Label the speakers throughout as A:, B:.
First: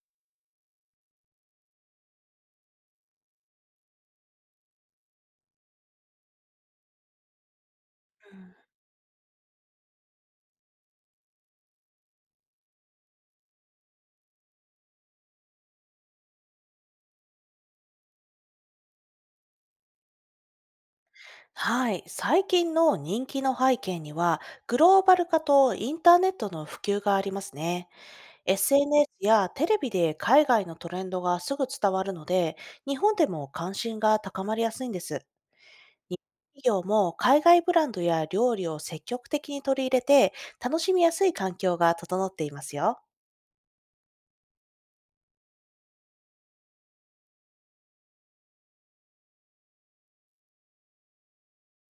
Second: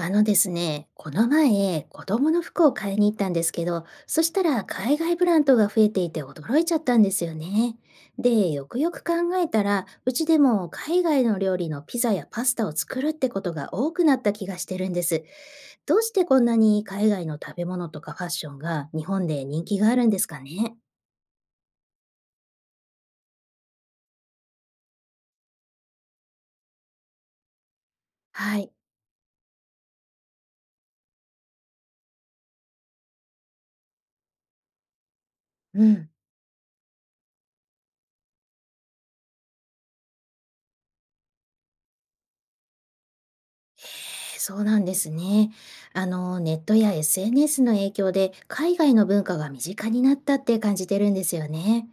A: あのですね、この前、子供の服を買いに行ったんですけど、そしたら海外ブランドが増えていて驚いちゃったんですよね。で、よくよく考えたら、うちでも海外の料理のピザやパスタを作るってことが多くなった気がしてるんです。どうしてこんなに海外の食べ物とかファッションが日本で人気があるんですかね。
B: はい、最近の人気の背景には、グローバル化とインターネットの普及がありますね。
A: はい。
B: SNS やテレビで海外のトレンドがすぐ伝わるので、日本でも関心が高まりやすいんです。
A: うん。
B: 日本企業も海外ブランドや料理を積極的に取り入れて、楽しみやすい環境が整っていますよ。
A: そうなんですね。ネットや SNS の影響で海外の文化が身近になったって感じてるんですよね。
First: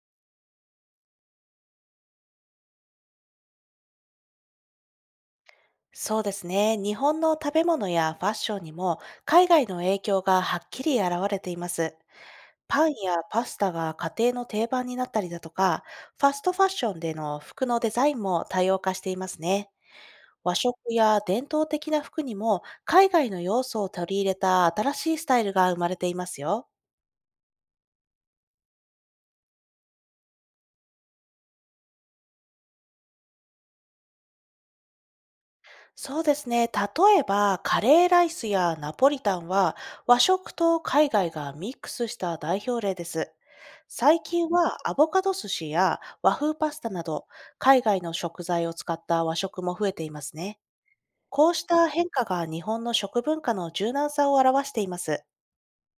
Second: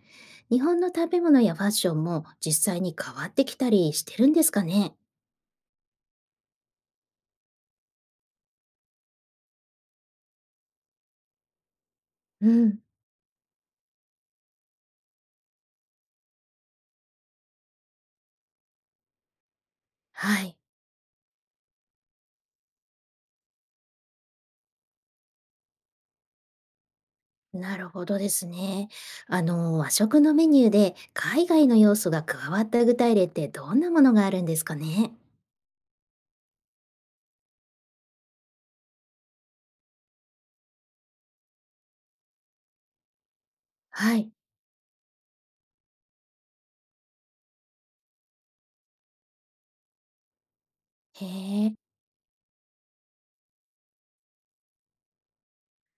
A: 日本の食べ物やファッションも実際に変わってきたりしてるんですかね。
B: そうですね。日本の食べ物やファッションにも海外の影響がはっきり現れています。
A: うん、
B: パンやパスタが家庭の定番になったりだとか、ファストファッションでの服のデザインも多様化していますね。
A: は
B: 和
A: い。
B: 食や伝統的な服にも海外の要素を取り入れた新しいスタイルが生まれていますよ。
A: なるほどですね。和食のメニューで海外の要素が加わった具体例ってどんなものがあるんですかね。
B: そうですね。例えば、カレーライスやナポリタンは和食と海外がミックスした代表例です。
A: は
B: 最
A: い。
B: 近はアボカド寿司や和風パスタなど海外の食材を使った和食も増えていますね。
A: へ
B: こうし
A: え。
B: た変化が日本の食文化の柔軟さを表しています。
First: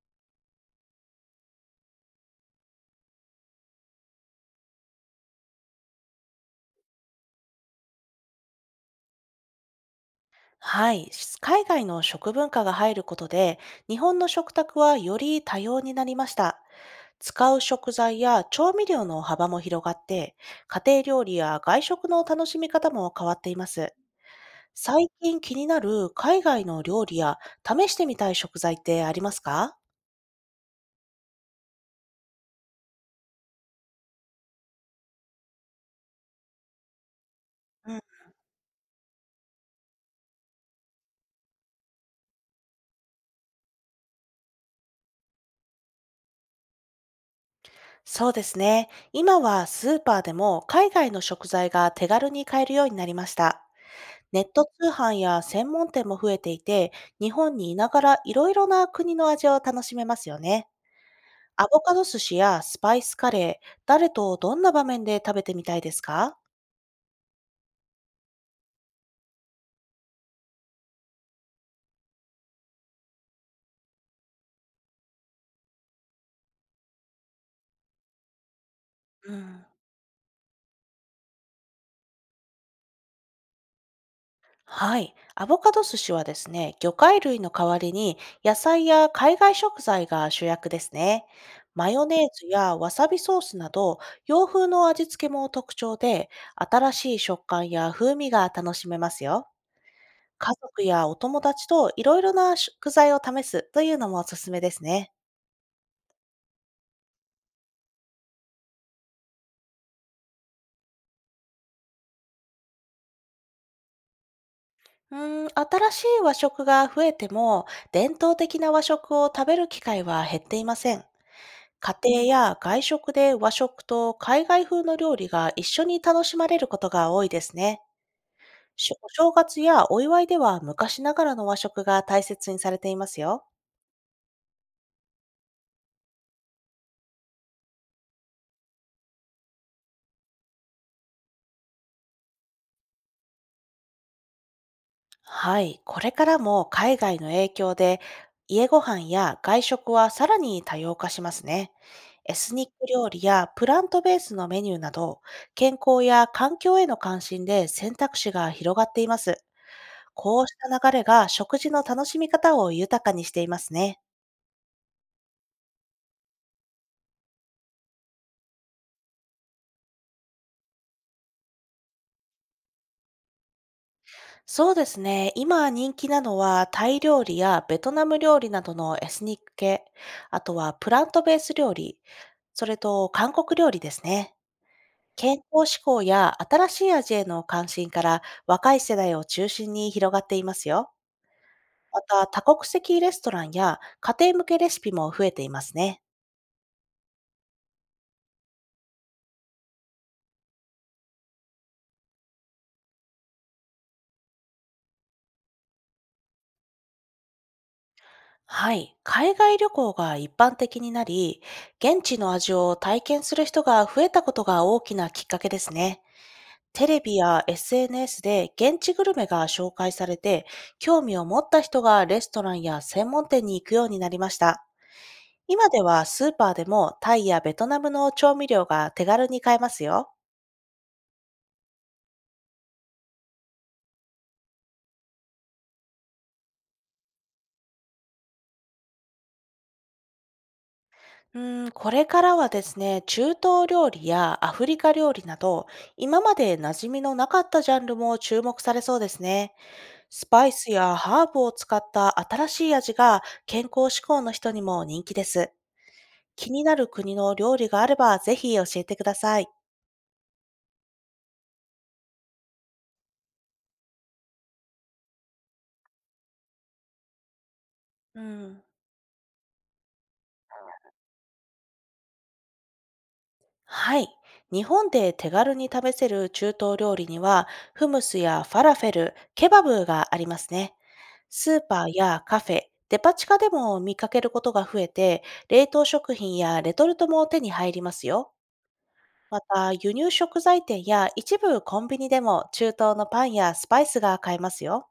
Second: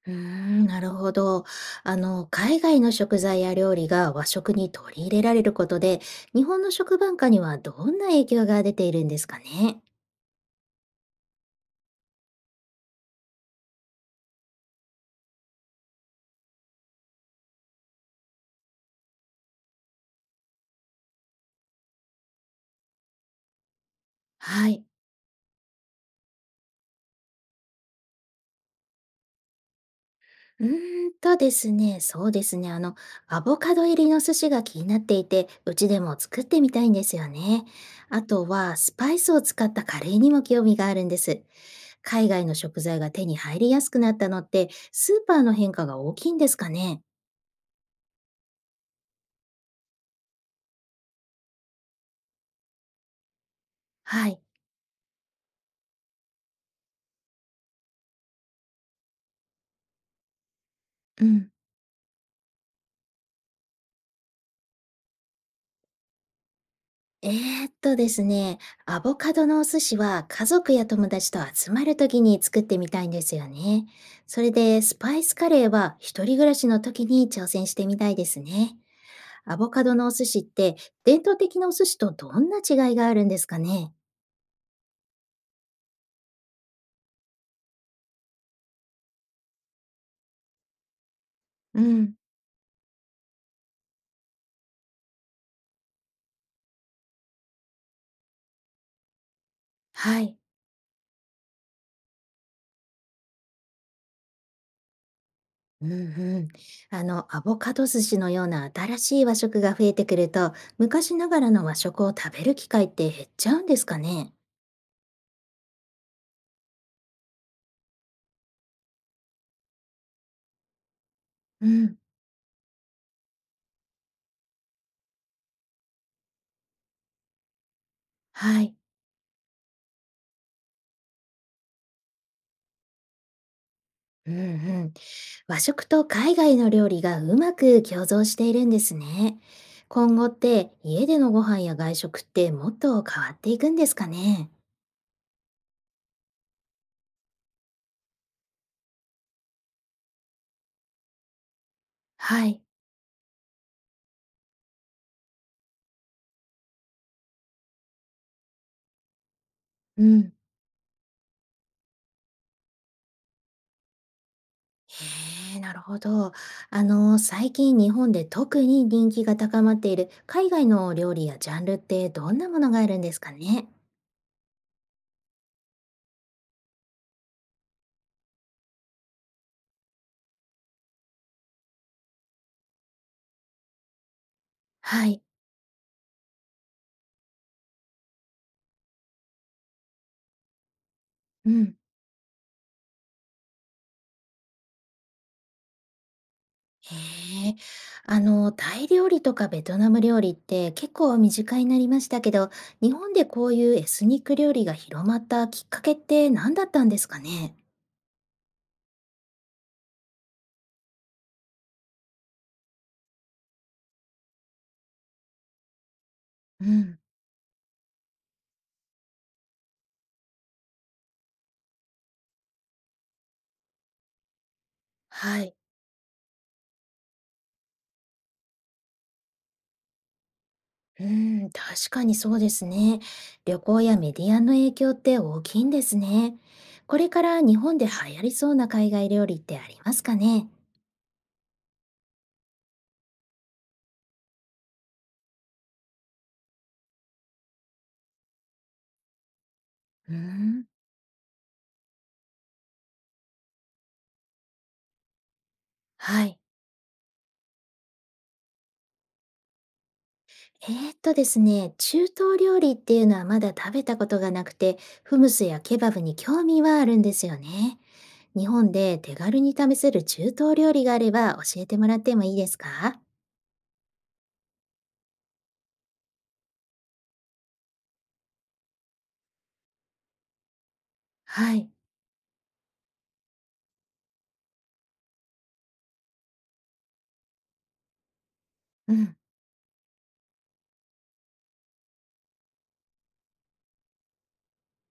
A: うーん、なるほど。海外の食材や料理が和食に取り入れられることで、日本の食文化にはどんな影響が出ているんですかね。
B: はい。海外の食文化が入ることで、日本の食卓はより多様になりました。使う食材や調味料の幅も広がって、家庭料理や外食の楽しみ方も変わっています。
A: はい。
B: 最近気になる海外の料理や試してみたい食材ってありますか？
A: うーんとですね、そうですね。アボカド入りの寿司が気になっていて、うちでも作ってみたいんですよね。
B: うん、
A: あとは、スパイスを使ったカレーにも興味があるんです。海外の食材が手に入りやすくなったのって、スーパーの変化が大きいんですかね。
B: そうですね。今はスーパーでも海外の食材が手軽に買えるようになりました。
A: は
B: ネ
A: い。
B: ット通販や専門店も増えていて、日本にいながらいろいろな国の味を楽しめますよね。
A: うん。
B: アボカド寿司やスパイスカレー、誰とどんな場面で食べてみたいですか？
A: ですね、アボカドのお寿司は家族や友達と集まる時に作ってみたいんですよね。それでスパイスカレーは一人暮らしの時に挑戦してみたいですね。
B: う
A: ア
B: ん、
A: ボカドのお寿司って伝統的なお寿司とどんな違いがあるんですかね。
B: はい。アボカド寿司はですね、魚介類の代わりに野菜や海外食材が主役ですね。
A: う
B: マヨ
A: ん、
B: ネーズやわさびソースなど洋風の味付けも特徴で、新しい食感や風味が楽しめますよ。
A: はい。
B: 家族やお友達といろいろな食材を試すというのもおすすめですね。
A: うんうん。アボカド寿司のような新しい和食が増えてくると、昔ながらの和食を食べる機会って減っちゃうんですかね。
B: うーん、新しい和食が増えても、伝統的な和食を食べる機会は減っていません。
A: う
B: 家
A: ん、
B: 庭や外食で和食と海外風の料理が一緒に楽しまれることが多いですね。
A: はい。
B: しお正月やお祝いでは昔ながらの和食が大切にされていますよ。
A: うんうん。和食と海外の料理がうまく共存しているんですね。今後って家でのご飯や外食ってもっと変わっていくんですかね。
B: はい、これからも海外の影響で家ご飯や外食はさらに多様化しますね。エ
A: は
B: ス
A: い。
B: ニック料理やプラントベースのメニューなど、健康や環境への関心で選択肢が広がっています。
A: うん。
B: こうした流れが食事の楽しみ方を豊かにしていますね。
A: へえ、なるほど。最近日本で特に人気が高まっている海外の料理やジャンルってどんなものがあるんですかね。
B: そうですね。今人気なのはタイ料理やベトナム料理などのエスニック系、あとはプラントベース料理、それと韓国料理ですね。
A: はい。
B: 健康志向や新しい味への関心から若い世代を中心に広がっていますよ。
A: うん。
B: また多国籍レストランや家庭向けレシピも増えていますね。
A: へえ、タイ料理とかベトナム料理って結構身近になりましたけど、日本でこういうエスニック料理が広まったきっかけって何だったんですかね。
B: はい。海外旅行が一般的になり、現地の味を体験する人が増えたことが大きなきっかけですね。
A: う
B: テレ
A: ん、
B: ビや SNS で現地グルメが紹介されて、興味を持った人がレストランや専門店に行くようになりました。
A: はい。
B: 今ではスーパーでもタイやベトナムの調味料が手軽に買えますよ。
A: うん、確かにそうですね。旅行やメディアの影響って大きいんですね。これから日本で流行りそうな海外料理ってありますかね。
B: うーん、これからはですね、中東料理やアフリカ料理など、今まで馴染みのなかったジャンルも注目されそうですね。
A: う
B: スパイ
A: ん、
B: スやハーブを使った新しい味が健康志向の人にも人気です。
A: はい。
B: 気になる国の料理があれば、ぜひ教えてください。
A: ですね、中東料理っていうのはまだ食べたことがなくて、フムスやケバブに興味はあるんですよね。
B: う
A: 日
B: ん。
A: 本で手軽に試せる中東料理があれば教えてもらってもいいですか。
B: はい。日本で手軽に食べせる中東料理には、フムスやファラフェル、ケバブがありますね。ス
A: は
B: ー
A: い。
B: パーやカフェ、デパ地下でも見かけることが増えて、冷凍食品やレトルトも手に入りますよ。
A: うん。
B: また、輸入食材店や一部コンビニでも中東のパンやスパイスが買えますよ。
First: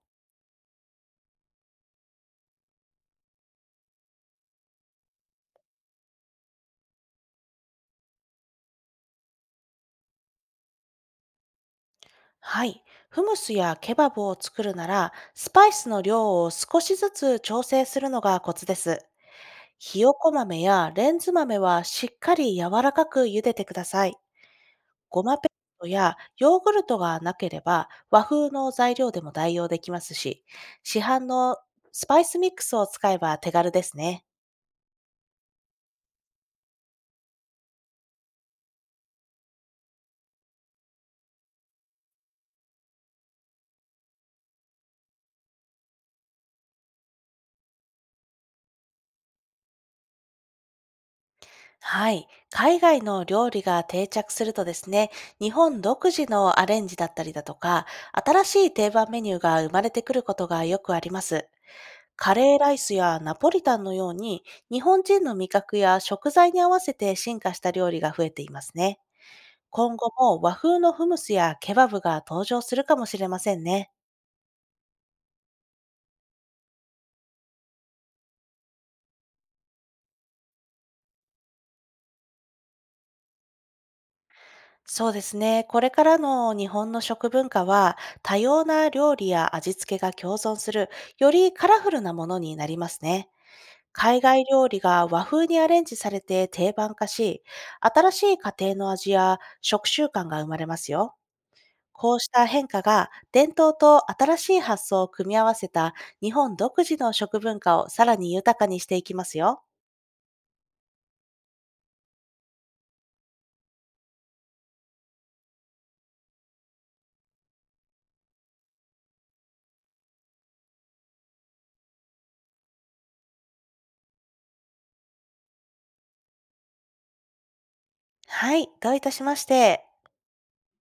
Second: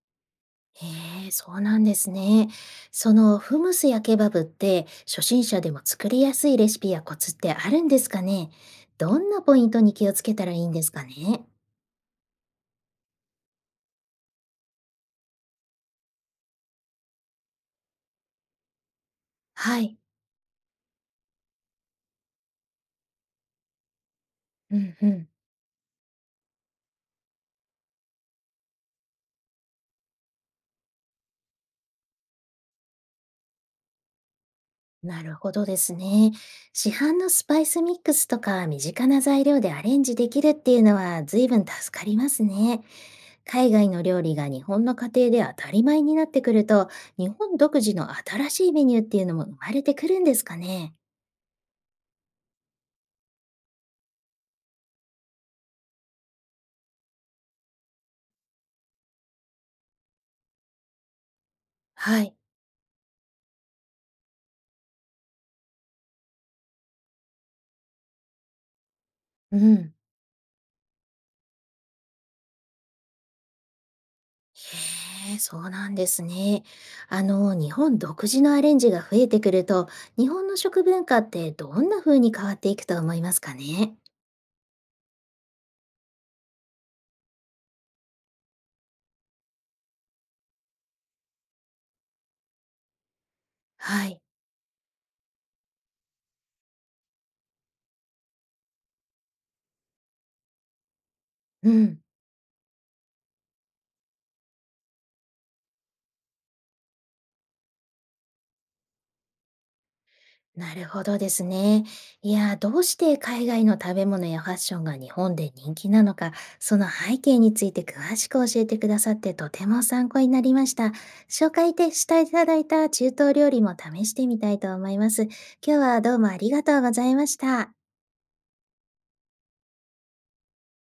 A: へえ、そうなんですね。そのフムスやケバブって初心者でも作りやすいレシピやコツってあるんですかね。どんなポイントに気をつけたらいいんですかね。
B: はい。フムスやケバブを作るなら、スパイスの量を少しずつ調整するのがコツです。
A: はい。
B: ひよこ豆やレンズ豆はしっかり柔らかく茹でてください。
A: うんう
B: ご
A: ん。
B: まペーストやヨーグルトがなければ和風の材料でも代用できますし、市販のスパイスミックスを使えば手軽ですね。
A: なるほどですね。市販のスパイスミックスとか身近な材料でアレンジできるっていうのは随分助かりますね。海外の料理が日本の家庭で当たり前になってくると、日本独自の新しいメニューっていうのも生まれてくるんですかね。
B: はい。海外の料理が定着するとですね、日本独自のアレンジだったりだとか、新しい定番メニューが生まれてくることがよくあります。
A: は
B: カ
A: い。
B: レーライスやナポリタンのように、日本人の味覚や食材に合わせて進化した料理が増えていますね。
A: うん。
B: 今後も和風のフムスやケバブが登場するかもしれませんね。
A: へえ、そうなんですね。日本独自のアレンジが増えてくると、日本の食文化ってどんな風に変わっていくと思いますかね。
B: そうですね。これからの日本の食文化は、多様な料理や味付けが共存する、よりカラフルなものになりますね。
A: は
B: 海
A: い。
B: 外料理が和風にアレンジされて定番化し、新しい家庭の味や食習慣が生まれますよ。
A: うん。
B: こうした変化が伝統と新しい発想を組み合わせた日本独自の食文化をさらに豊かにしていきますよ。
A: なるほどですね。いや、どうして海外の食べ物やファッションが日本で人気なのか、その背景について詳しく教えてくださってとても参考になりました。紹介でしていただいた中東料理も試してみたいと思います。今日はどうもありがとうございました。
B: はい、どういたしまして。